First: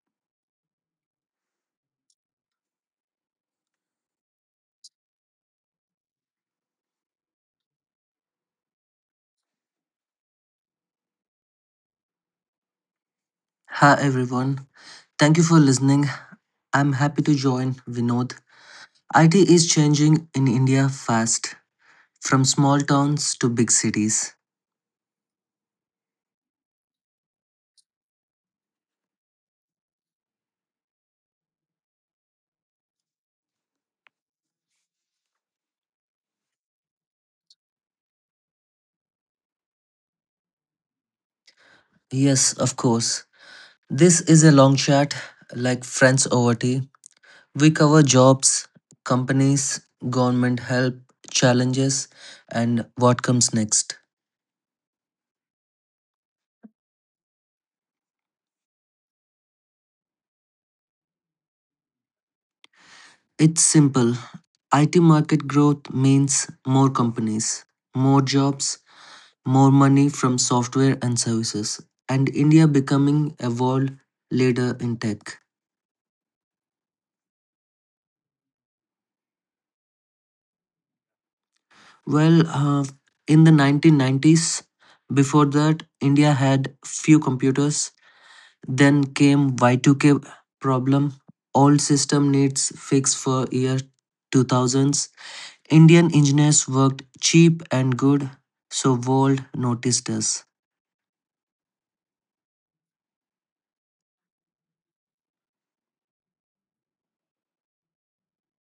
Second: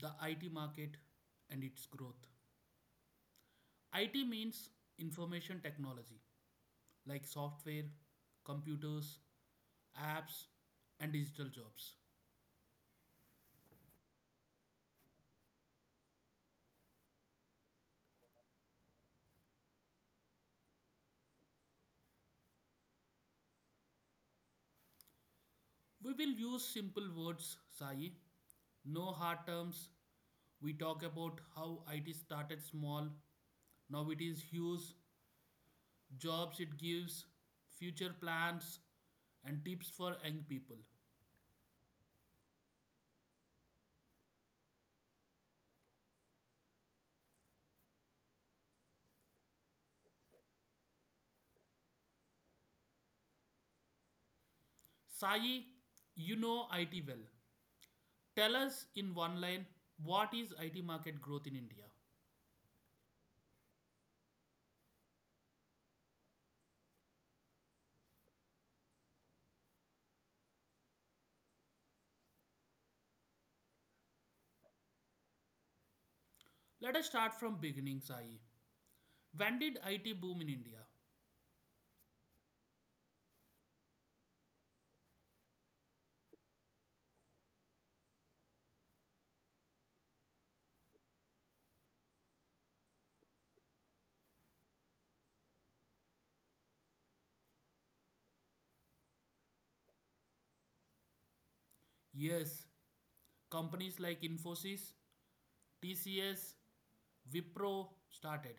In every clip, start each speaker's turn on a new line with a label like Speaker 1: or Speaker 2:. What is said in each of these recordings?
Speaker 1: the IT market and its growth. IT means information technology, like software, computers, apps, and digital jobs.
Speaker 2: Hi everyone. Thank you for listening. I'm happy to join Vinod. IT is changing in India fast, from small towns to big cities.
Speaker 1: We will use simple words, Sai. No hard terms. We talk about how IT started small, now it is huge jobs it gives, future plans, and tips for young people.
Speaker 2: Yes, of course. This is a long chat, like friends over tea. We cover jobs, companies, government help, challenges, and what comes next.
Speaker 1: Sai, you know IT well. Tell us in one line, what is IT market growth in India?
Speaker 2: It's simple. IT market growth means more companies, more jobs, more money from software and services, and India becoming a world leader in tech.
Speaker 1: Let us start from beginning, Sai. When did IT boom in India?
Speaker 2: Well, uh, in the 1990s, before that, India had few computers. Then came Y2K problem. All system needs fixed for year 2000s. Indian engineers worked cheap and good, so world noticed us.
Speaker 1: Yes, companies like Infosys, TCS, Wipro started.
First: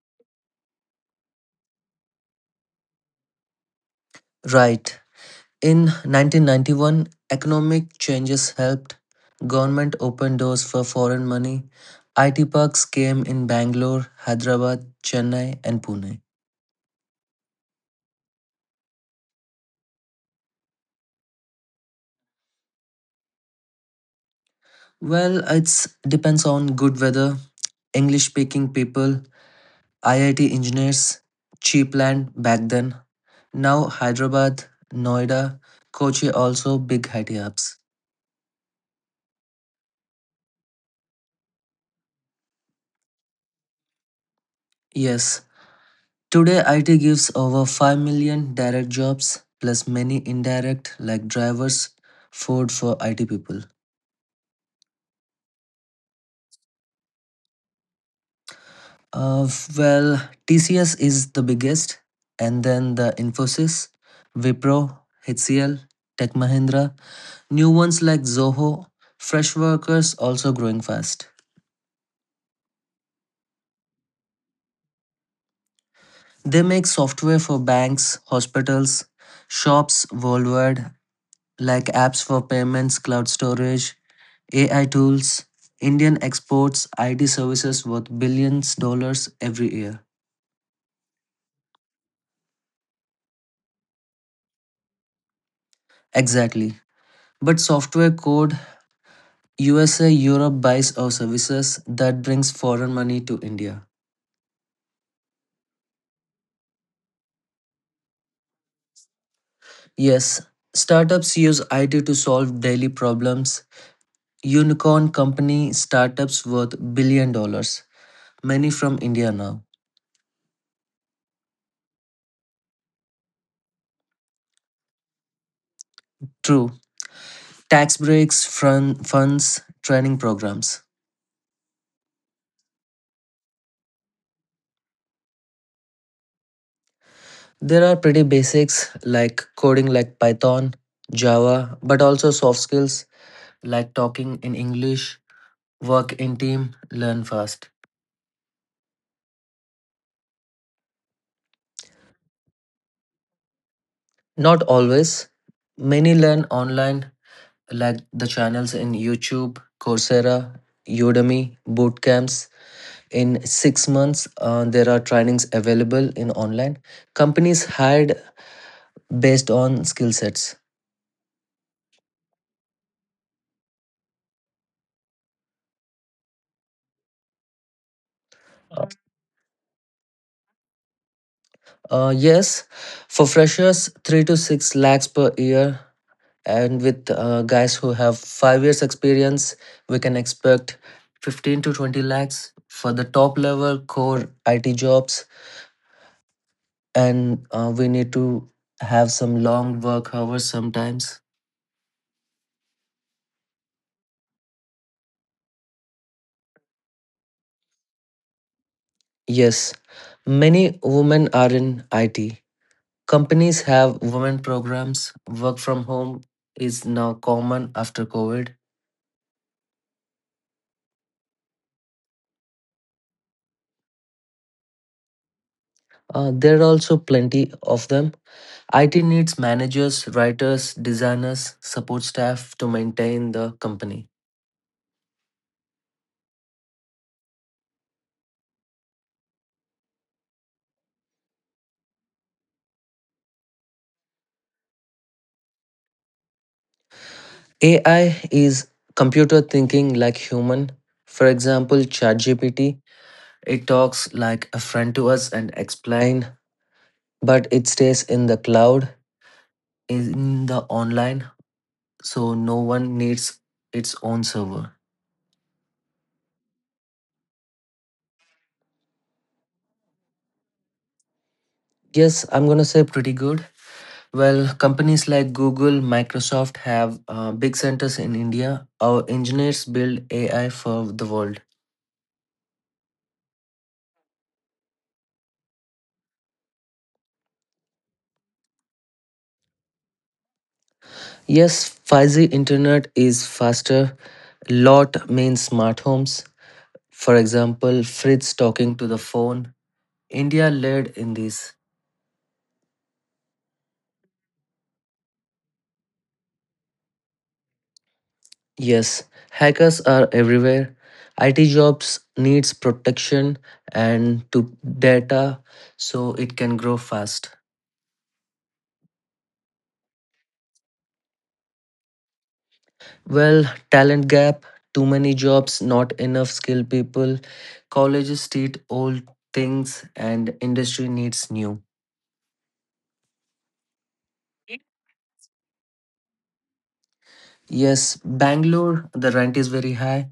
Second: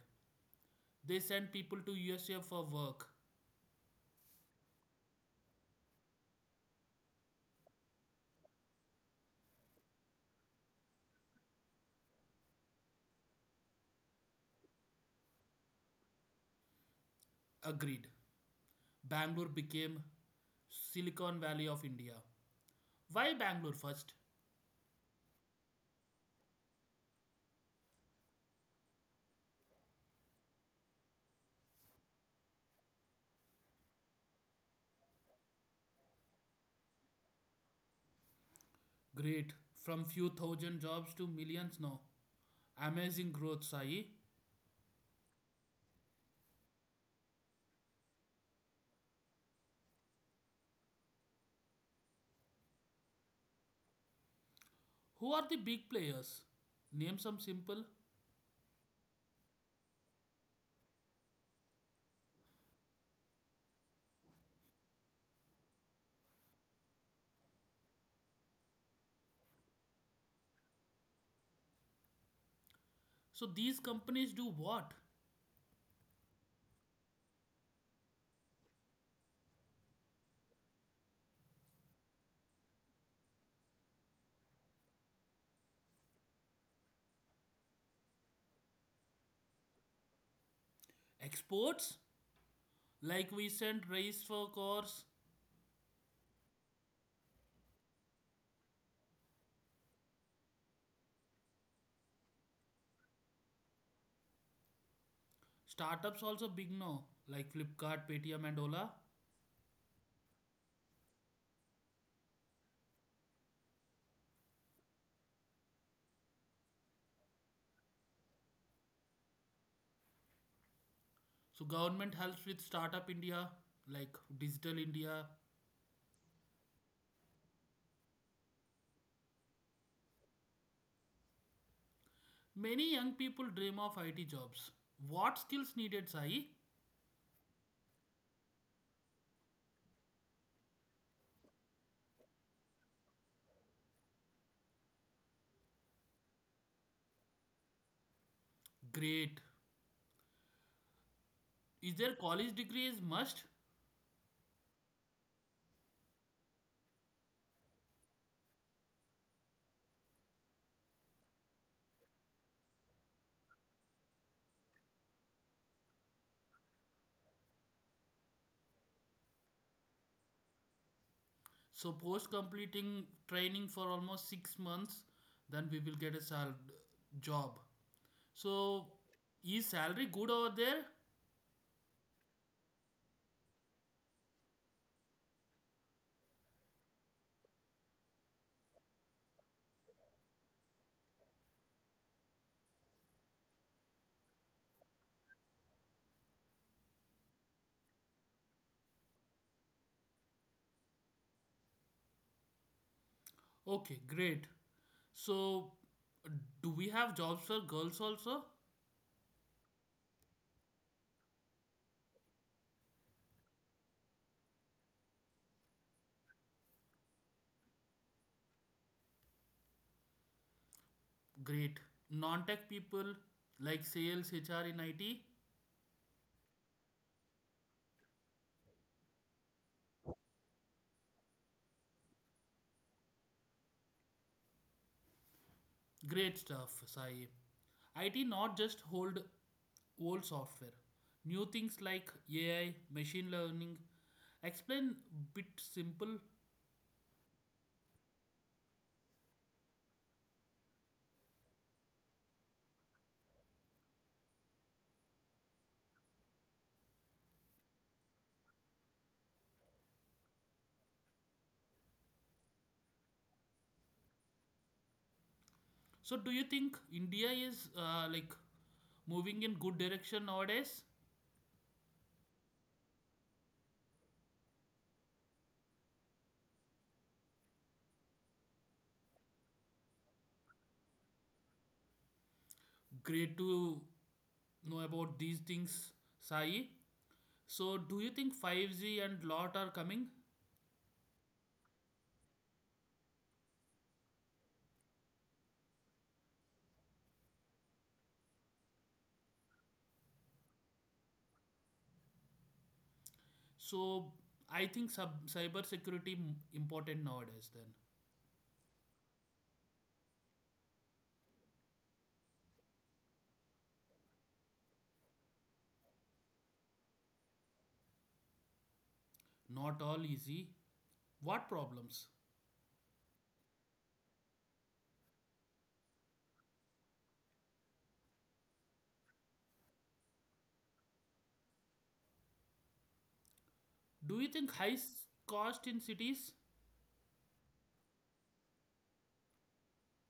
Speaker 1: They sent people to USA for work.
Speaker 2: Right. In 1991, economic changes helped. Government opened doors for foreign money. IT parks came in Bangalore, Hyderabad, Chennai, and Pune.
Speaker 1: Agreed. Bangalore became Silicon Valley of India. Why Bangalore first?
Speaker 2: Well, it depends on good weather, English speaking people, IIT engineers, cheap land back then. Now, Hyderabad, Noida, Kochi also big IT hubs.
Speaker 1: Great. From few thousand jobs to millions now. Amazing growth, Sai.
Speaker 2: Yes, today, IT gives over 5 million direct jobs, plus many indirect, like drivers, food for IT people.
Speaker 1: Who are the big players? Name some simple.
Speaker 2: Uh, well, TCS is the biggest, and then the Infosys, Wipro, HCL, Tech Mahindra, new ones like Zoho, fresh workers also growing fast.
Speaker 1: So these companies do what?
Speaker 2: They make software for banks, hospitals, shops worldwide, like apps for payments, cloud storage, AI tools. Indian exports IT services worth billions dollars every year.
Speaker 1: Exports? Like we send rice for cars.
Speaker 2: Exactly. But software code USA Europe buys our services that brings foreign money to India.
Speaker 1: Startups also big now, like Flipkart, Paytm and Ola.
Speaker 2: Yes, startups use IT to solve daily problems. Unicorn company startups worth billion dollars, many from India now.
Speaker 1: So government helps with startup India, like digital India.
Speaker 2: True. Tax breaks, fun, funds, training programs.
Speaker 1: Many young people dream of IT jobs. What skills needed, Sai?
Speaker 2: There are pretty basics like coding like Python, Java, but also soft skills like talking in English, work in team, learn fast.
Speaker 1: Great. Is there college degree is must?
Speaker 2: Not always. Many learn online like the channels in YouTube, Coursera, Udemy, boot camps. In 6 months there are trainings available in online. Companies hired based on skill sets.
Speaker 1: So post completing training for almost 6 months, then we will get a job. So is salary good over there?
Speaker 2: Yes, for freshers, 3 to 6 lakhs per year, and with guys who have 5 years experience we can expect 15 to 20 lakhs for the top level core it jobs, and we need to have some long work hours sometimes.
Speaker 1: Okay, great. So do we have jobs for girls also?
Speaker 2: Yes, many women are in it. Companies have women programs. Work from home is now common after covid.
Speaker 1: Great. Non-tech people like sales, HR in IT?
Speaker 2: There are also plenty of them. IT needs managers, writers, designers, support staff to maintain the company.
Speaker 1: Great stuff, Sai. IT not just hold old software. New things like AI, machine learning. Explain bit simple.
Speaker 2: AI is computer thinking like human. For example, ChatGPT, it talks like a friend to us and explain, but it stays in the cloud, in the online, so no one needs its own server.
Speaker 1: So do you think India is like moving in good direction nowadays?
Speaker 2: Yes, I'm gonna say pretty good. Well, companies like Google, Microsoft have big centers in India. Our engineers build AI for the world.
Speaker 1: Great to know about these things, Sai. So do you think 5G and lot are coming?
Speaker 2: Yes, 5G internet is faster. Lot means smart homes. For example, fridge talking to the phone. India led in this.
Speaker 1: So I think cyber security important nowadays then.
Speaker 2: Yes, hackers are everywhere. IT jobs needs protection and to data so it can grow fast.
Speaker 1: Not all easy. What problems?
Speaker 2: Well, talent gap, too many jobs, not enough skilled people. Colleges teach old things and industry needs new.
Speaker 1: Do you think high cost in cities?
Speaker 2: Yes, Bangalore, the rent is very high,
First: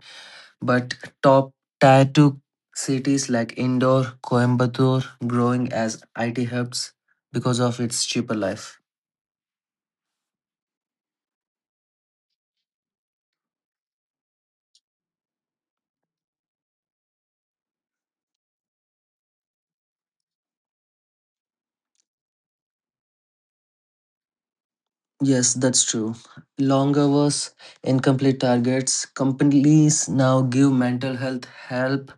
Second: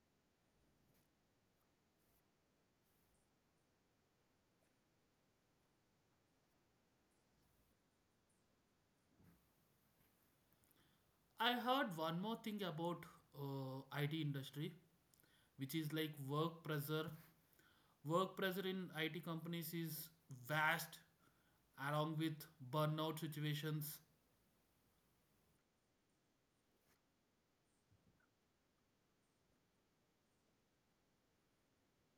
Speaker 2: but top tier two cities like Indore, Coimbatore growing as IT hubs because of its cheaper life.
Speaker 1: I heard one more thing about IT industry, which is like work pressure. Work pressure in IT companies is vast, along with burnout situations.
Speaker 2: Yes, that's true. Long hours, incomplete targets. Companies now give mental health help,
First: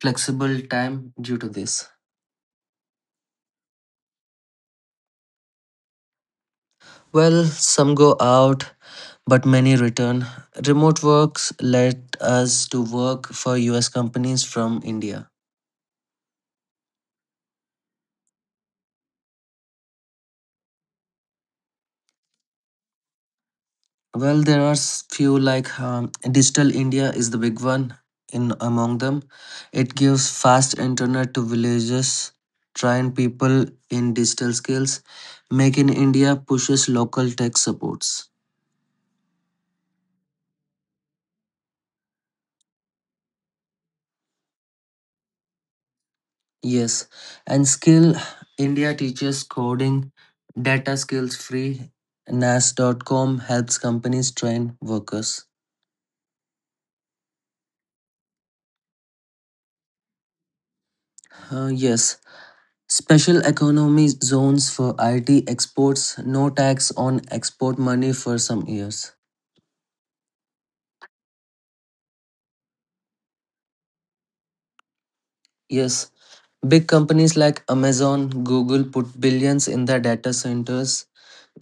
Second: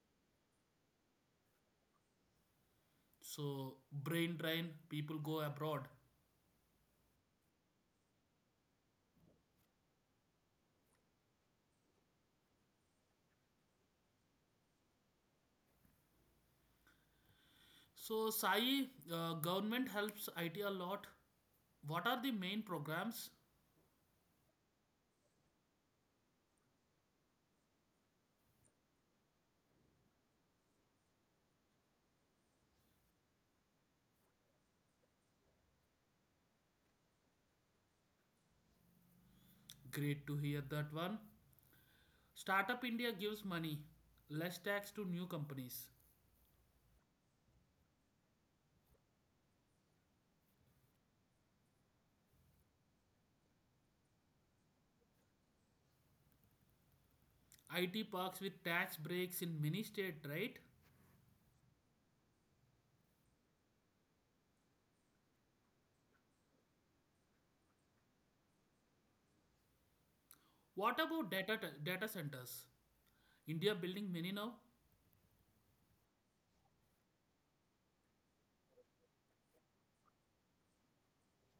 Speaker 2: flexible time due to this.
Speaker 1: So, brain drain, people go abroad.
Speaker 2: Well, some go out, but many return. Remote works let us to work for US companies from India.
Speaker 1: So, Sai, government helps IT a lot. What are the main programs?
Speaker 2: Well, there are few like Digital India is the big one in among them. It gives fast internet to villages, train people in digital skills. Make in India pushes local tech supports.
Speaker 1: Great to hear that one. Startup India gives money, less tax to new companies.
Speaker 2: Yes, and Skill India teaches coding, data skills free. nasscom.com helps companies train workers.
Speaker 1: IT parks with tax breaks in many states, right?
Speaker 2: Yes, Special economy zones for IT exports, no tax on export money for some years.
Speaker 1: What about data centers? India building many now.
Speaker 2: Yes, big companies like Amazon, Google put billions in their data centers,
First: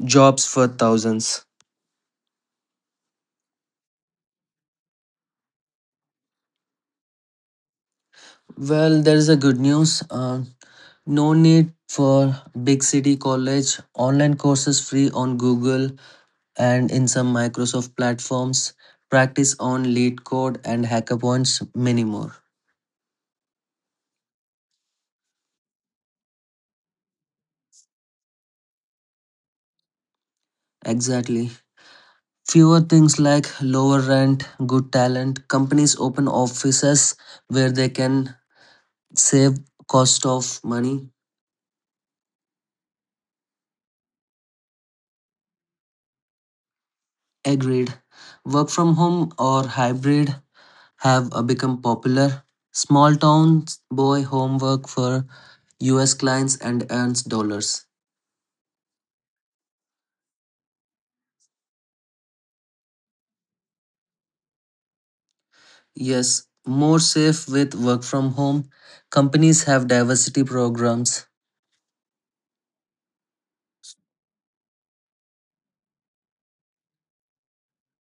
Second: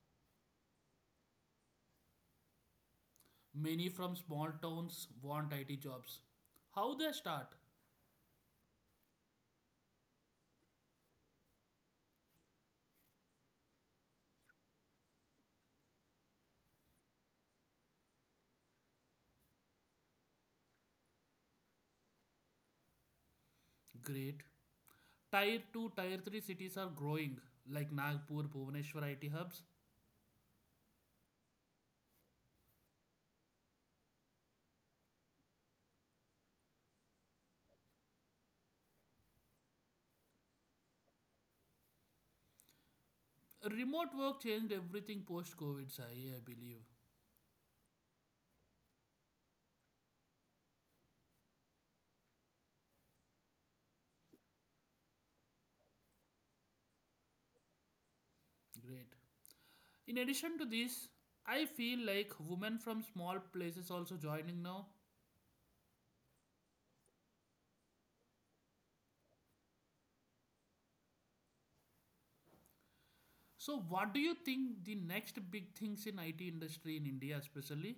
Speaker 2: jobs for thousands.
Speaker 1: Many from small towns want IT jobs. How they start?
Speaker 2: Well, there is a good news. No need for big city college, online courses free on Google and in some Microsoft platforms, practice on lead code and hackathons, many more.
Speaker 1: Great. Tier 2, Tier 3 cities are growing, like Nagpur, Bhubaneswar IT hubs.
Speaker 2: Exactly. Fewer things like lower rent, good talent, companies open offices where they can save cost of money.
Speaker 1: Remote work changed everything post COVID, Sai, I believe.
Speaker 2: Agreed. Work from home or hybrid have become popular. Small towns boy homework for US clients and earns dollars.
Speaker 1: Great. In addition to this, I feel like women from small places also joining now.
Speaker 2: Yes, more safe with work from home. Companies have diversity programs.
Speaker 1: So what do you think the next big things in IT industry in India especially?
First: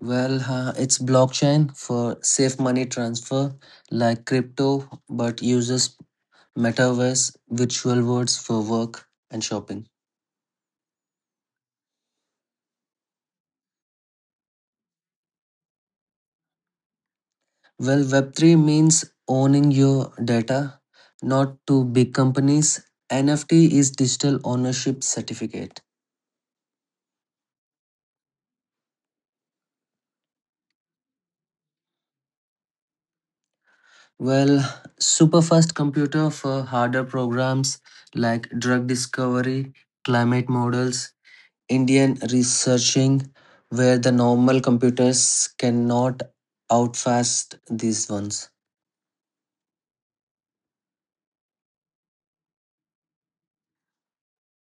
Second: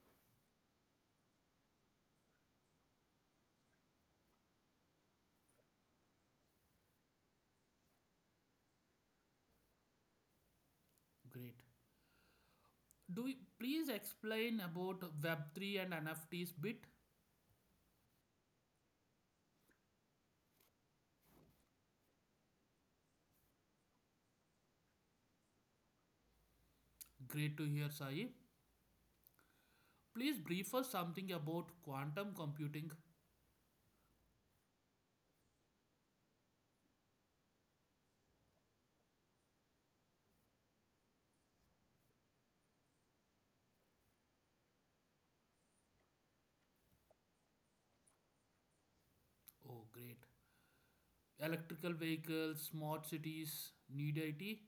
Speaker 2: It's blockchain for safe money transfer like crypto, but uses metaverse, virtual worlds for work and shopping.
Speaker 1: Great. Do you, please explain about Web3 and NFTs bit.
Speaker 2: Well, Web3 means owning your data, not to big companies. NFT is digital ownership certificate.
Speaker 1: Great to hear, Sai. Please brief us something about quantum computing.
Speaker 2: Well, superfast computer for harder programs like drug discovery, climate models, Indian researching where the normal computers cannot outfast these ones.
Speaker 1: Oh, great. Electrical vehicles, smart cities, need IT.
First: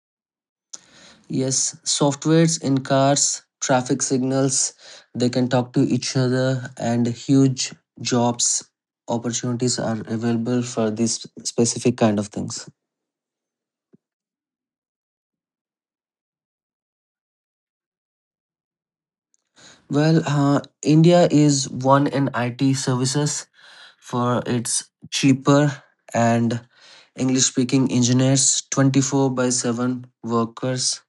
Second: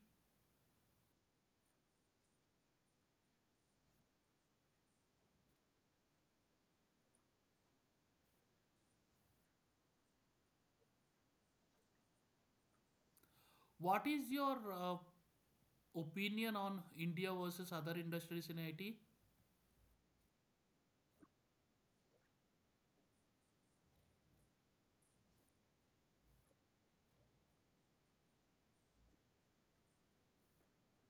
Speaker 2: Yes, softwares in cars, traffic signals, they can talk to each other, and huge jobs opportunities are available for these specific kind of things.
Speaker 1: What is your opinion on India versus other industries in IT?
Speaker 2: India is one in IT services for its cheaper and English speaking engineers, 24 by 7 workers.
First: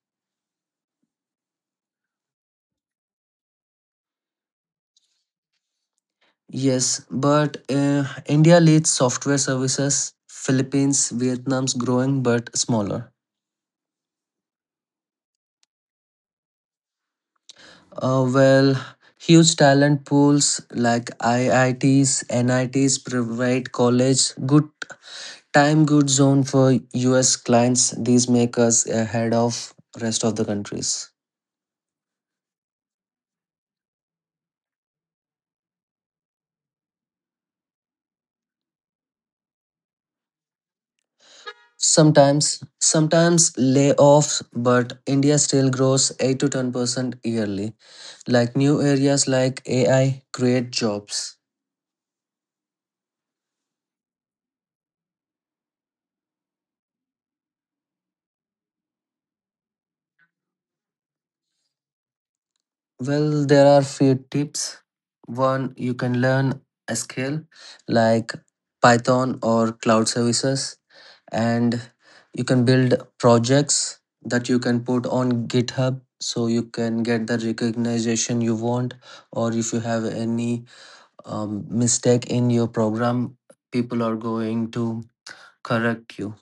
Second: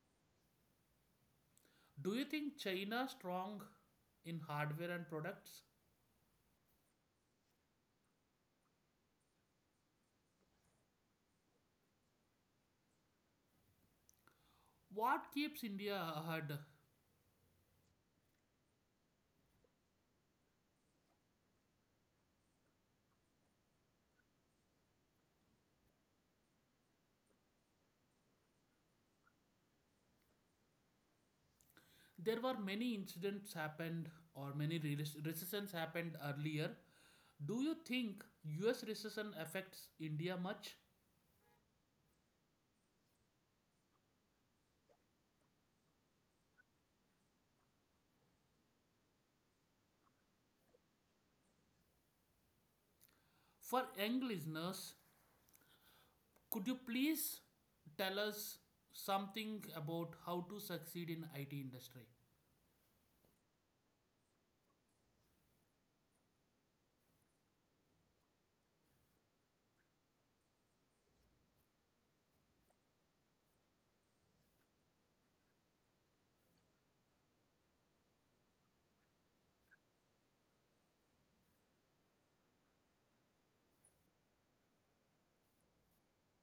Speaker 1: Do you think China strong in hardware and products?
Speaker 2: Yes, but India leads software services. Philippines, Vietnam's growing but smaller.
Speaker 1: What keeps India ahead?
Speaker 2: Uh, well, Huge talent pools like IITs, NITs provide college good time, good zone for US clients. These make us ahead of rest of the countries.
Speaker 1: There were many incidents happened or many recessions happened earlier. Do you think US recession affects India much?
Speaker 2: Sometimes, sometimes layoffs, but India still grows 8 to 10 percent yearly. Like new areas like AI create jobs.
Speaker 1: For young listeners, could you please tell us something about how to succeed in IT industry?
Speaker 2: Well, there are few tips. One, you can learn a skill like Python or cloud services, and you can build projects that you can put on GitHub so you can get the recognition you want, or if you have any mistake in your program, people are going to correct you.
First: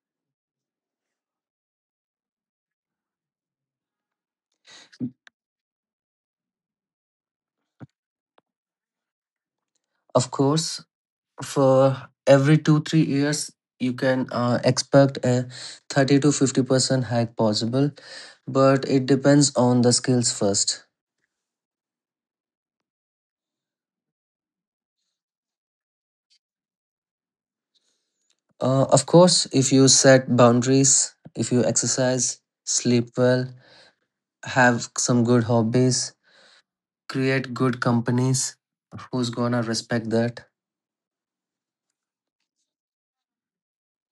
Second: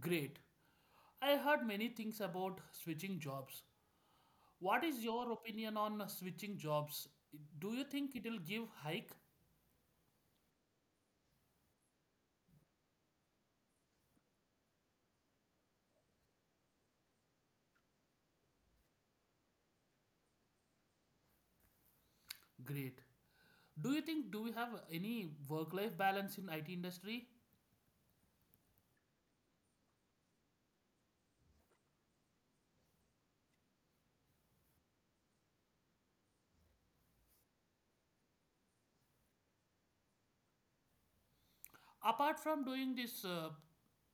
Speaker 1: Great. I heard many things about switching jobs. What is your opinion on switching jobs? Do you think it will give hike?
Speaker 2: Of course, for every 2 3 years you can expect a 30 to 50% hike possible, but it depends on the skills first.
Speaker 1: Great. Do you think do we have any work life balance in IT industry?
Speaker 2: Of course, if you set boundaries, if you exercise, sleep well, have some good hobbies, create good companies who's gonna respect that.
Speaker 1: Apart from doing this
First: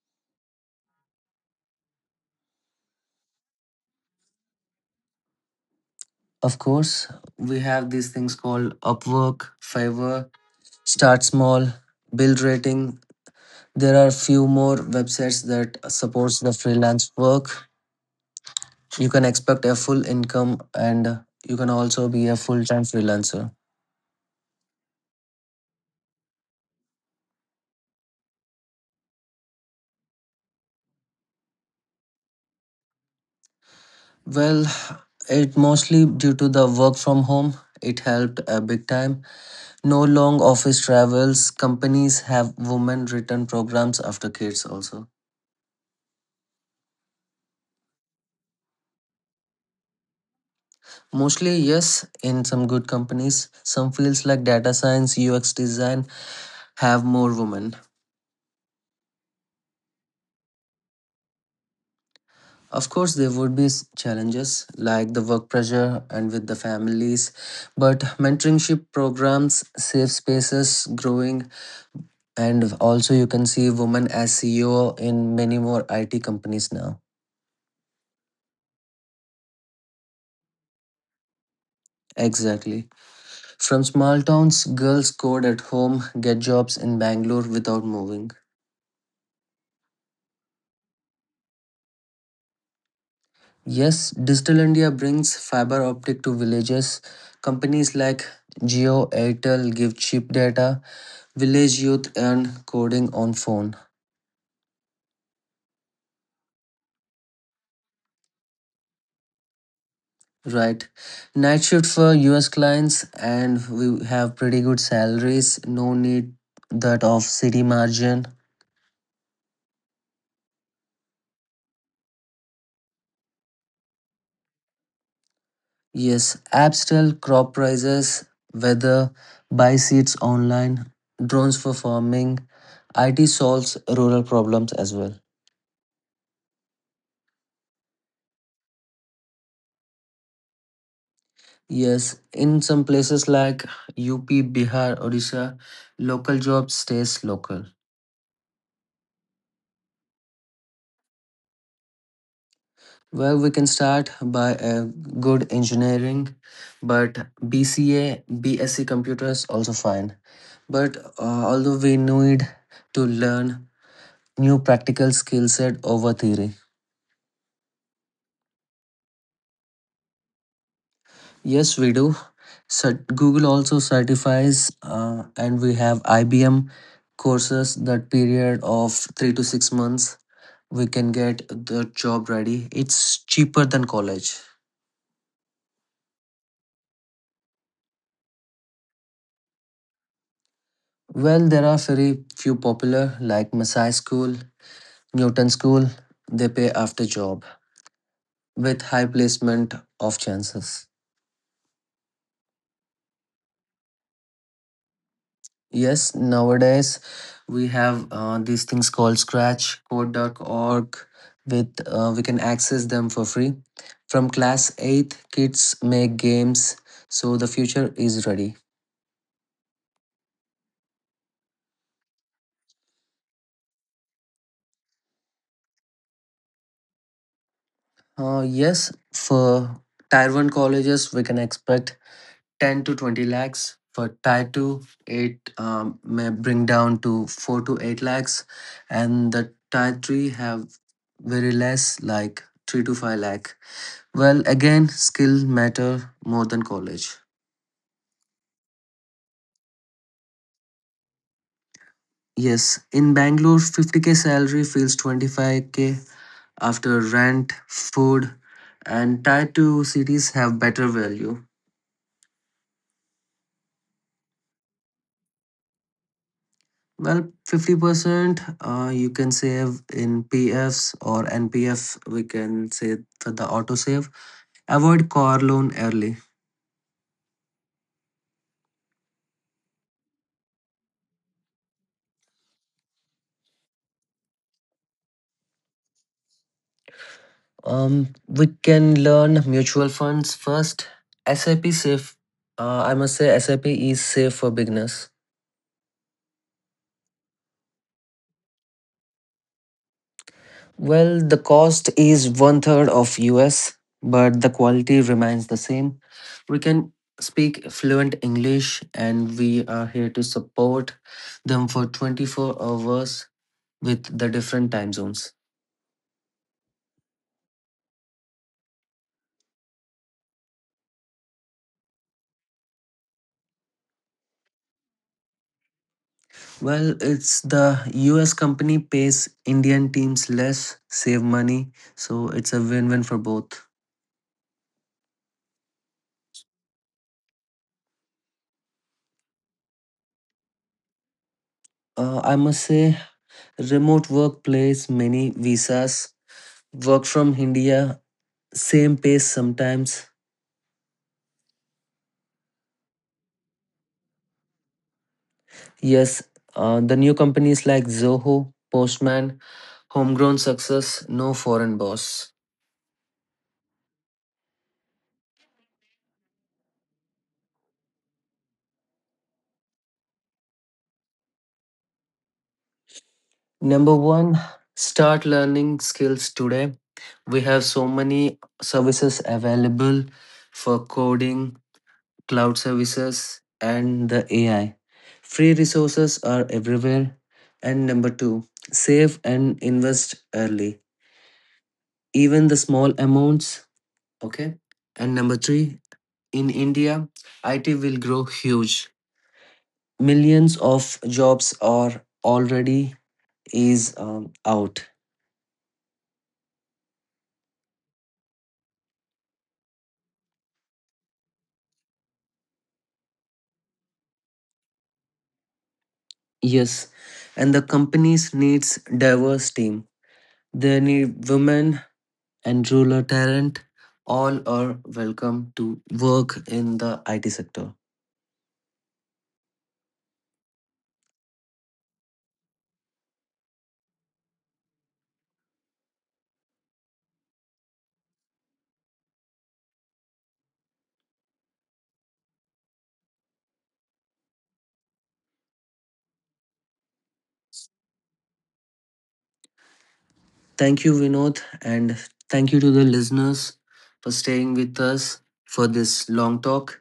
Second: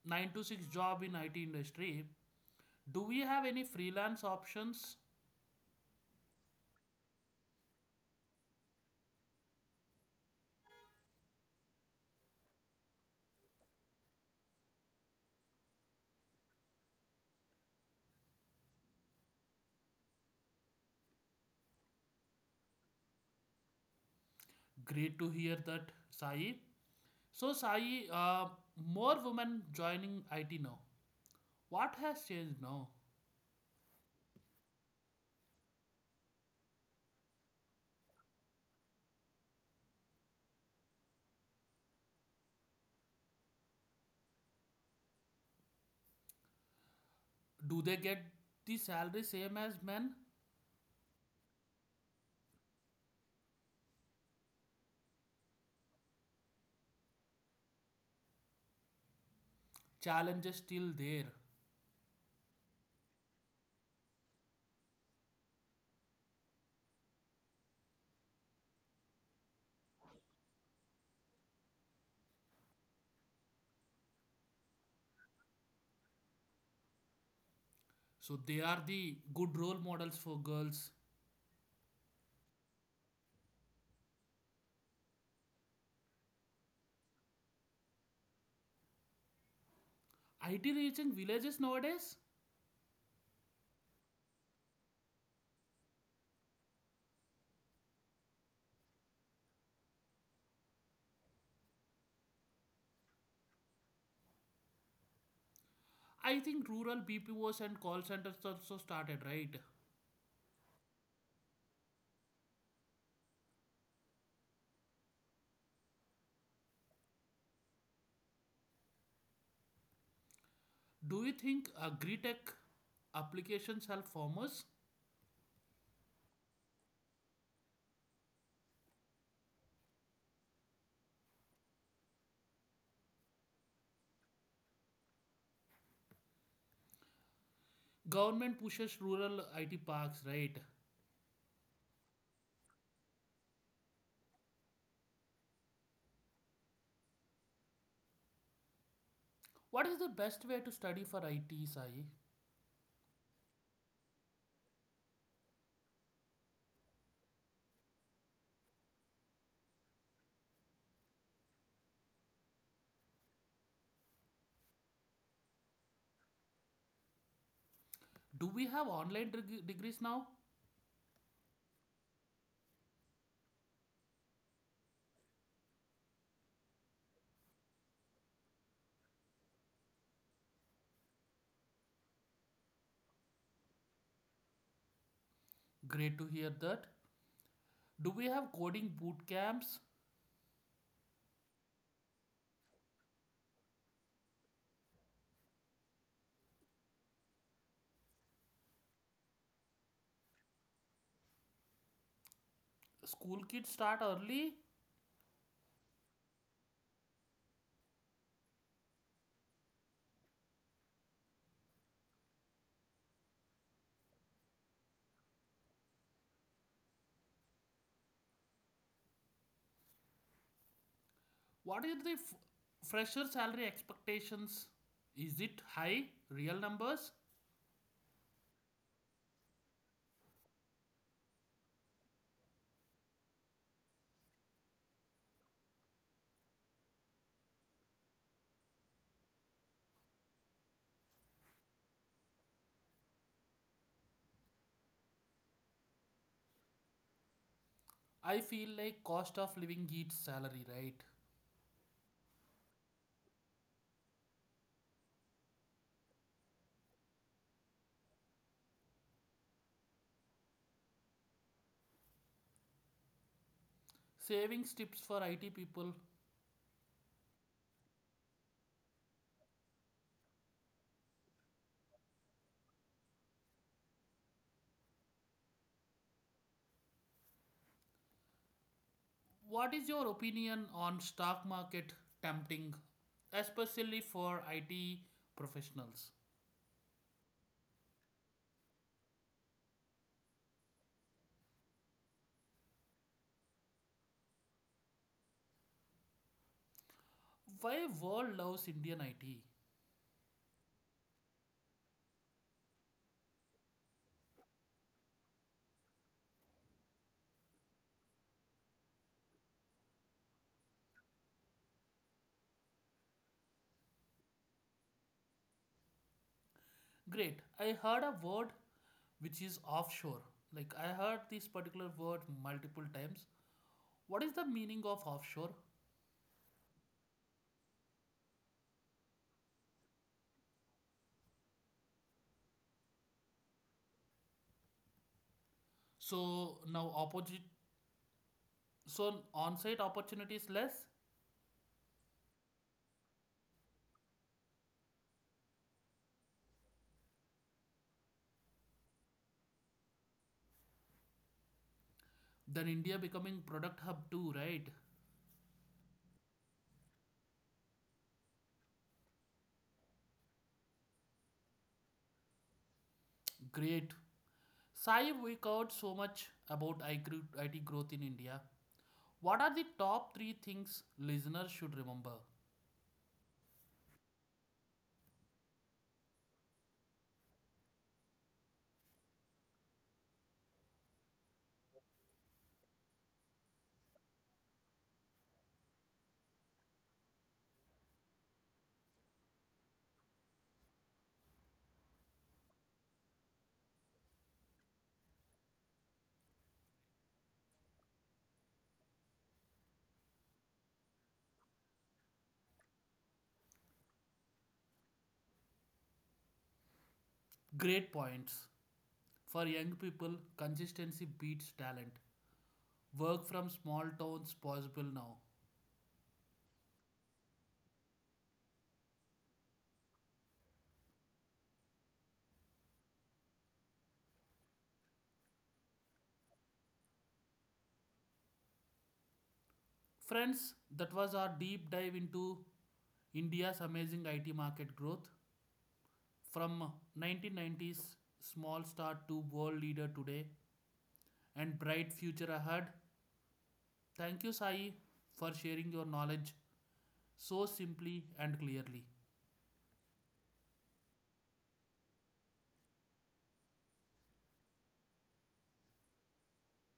Speaker 1: 9 to 6 job in IT industry, do we have any freelance options?
Speaker 2: Of course, we have these things called upwork fiverr. Start small, build rating. There are few more websites that supports the freelance work. You can expect a full income and you can also be a full-time freelancer.
Speaker 1: Great to hear that, Sai. So, Sai, more women joining IT now. What has changed now?
Speaker 2: Well, it mostly due to the work from home. It helped a big time. No long office travels. Companies have women return programs after kids also.
Speaker 1: Do they get the salary same as men?
Speaker 2: Mostly yes, in some good companies. Some fields like data science, UX design have more women.
Speaker 1: Challenge is still there.
Speaker 2: Of course, there would be challenges like the work pressure and with the families, but mentorship programs, safe spaces growing, and also you can see women as CEO in many more IT companies now.
Speaker 1: So, they are the good role models for girls.
Speaker 2: Exactly. From small towns, girls code at home, get jobs in Bangalore without moving.
Speaker 1: IT reaching villages nowadays?
Speaker 2: Yes, Digital India brings fiber optic to villages. Companies like Geo Airtel give cheap data, village youth earn coding on phone.
Speaker 1: I think rural BPOs and call centers also started, right?
Speaker 2: Right. Night shift for US clients, and we have pretty good salaries. No need that of city margin.
Speaker 1: Do you think agri tech applications help farmers?
Speaker 2: Yes, apps tell crop prices, weather, buy seeds online, drones for farming. IT solves rural problems as well.
Speaker 1: Government pushes rural IT parks, right?
Speaker 2: Yes, in some places like UP, Bihar, Odisha, local jobs stays local.
Speaker 1: What is the best way to study for IT, Sai?
Speaker 2: Well, we can start by a good engineering, but BCA, BSc computer is also fine. But although we need to learn new practical skill set over theory.
Speaker 1: Do we have online degrees now?
Speaker 2: Yes, we do. Google also certifies, and we have IBM courses that period of 3 to 6 months. We can get the job ready. It's cheaper than college.
Speaker 1: Great to hear that. Do we have coding boot camps?
Speaker 2: Well, there are very few popular like Masai School, Newton School, they pay after job with high placement of chances.
Speaker 1: School kids start early?
Speaker 2: Yes, nowadays we have these things called Scratch, code.org, with we can access them for free. From class 8, kids make games, so the future is ready.
Speaker 1: What is the fresher salary expectations? Is it high? Real numbers?
Speaker 2: Yes, for Tier 1 colleges, we can expect 10 to 20 lakhs. For Tier 2, it may bring down to 4 to 8 lakhs. And the Tier 3 have very less, like 3 to 5 lakh. Well, again, skill matter more than college.
Speaker 1: I feel like cost of living eats salary, right?
Speaker 2: Yes, in Bangalore, 50k salary feels 25k after rent, food, and Tier 2 cities have better value.
Speaker 1: Savings tips for IT people.
Speaker 2: Well, 50%, you can save in PFs or NPF, we can say for the auto save. Avoid car loan early.
Speaker 1: What is your opinion on stock market tempting, especially for IT professionals?
Speaker 2: We can learn mutual funds first. SIP safe. I must say SIP is safe for beginners.
Speaker 1: Why world loves Indian IT?
Speaker 2: Well, the cost is one third of US, but the quality remains the same. We can speak fluent English, and we are here to support them for 24 hours with the different time zones.
Speaker 1: Great. I heard a word which is offshore. Like I heard this particular word multiple times. What is the meaning of offshore?
Speaker 2: Well, it's the US company pays Indian teams less, save money, so it's a win win for both.
Speaker 1: So now opposite, so on-site opportunities less.
Speaker 2: I must say, remote workplace, many visas, work from India, same pace sometimes.
Speaker 1: Then India becoming product hub too, right?
Speaker 2: Yes, the new companies like Zoho, Postman, homegrown success, no foreign boss.
Speaker 1: Great. Sai, we covered so much about IT growth in India. What are the top three things listeners should remember?
Speaker 2: Number one, start learning skills today, we have so many services available for coding, cloud services, and the AI. Free resources are everywhere. And number two, save and invest early, even the small amounts. Okay. And number three, in India, IT will grow huge. Millions of jobs are already is out.
Speaker 1: Great points. For young people, consistency beats talent. Work from small towns possible now.
Speaker 2: Yes, and the companies needs diverse team, they need women and rural talent. All are welcome to work in the IT sector.
Speaker 1: Friends, that was our deep dive into India's amazing IT market growth from 1990s small start to world leader today and bright future ahead. Thank you Sai for sharing your knowledge so simply and clearly.
Speaker 2: Thank you, Vinod, and thank you to the listeners for staying with us for this long talk.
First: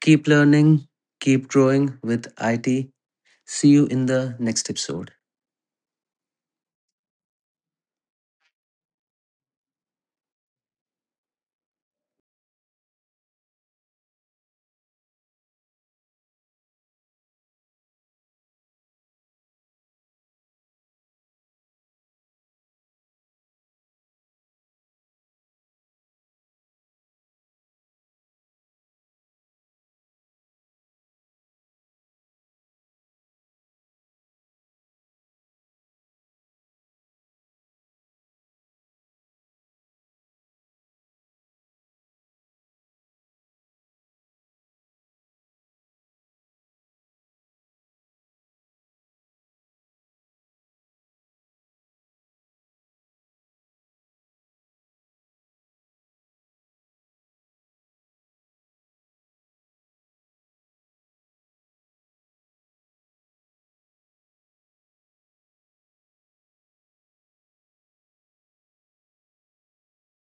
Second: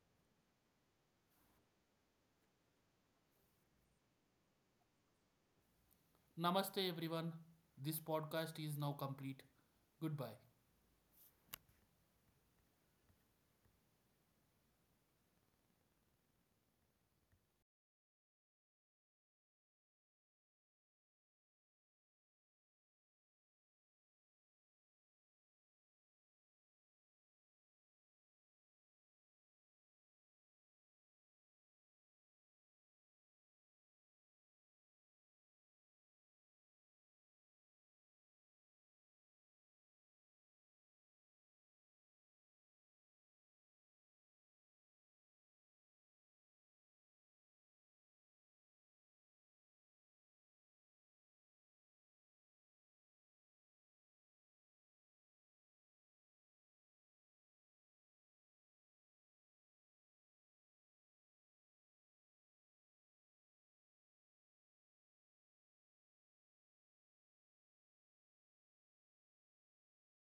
Speaker 2: Keep learning, keep growing with IT. See you in the next episode.
Speaker 1: Namaste everyone. This podcast is now complete. Goodbye.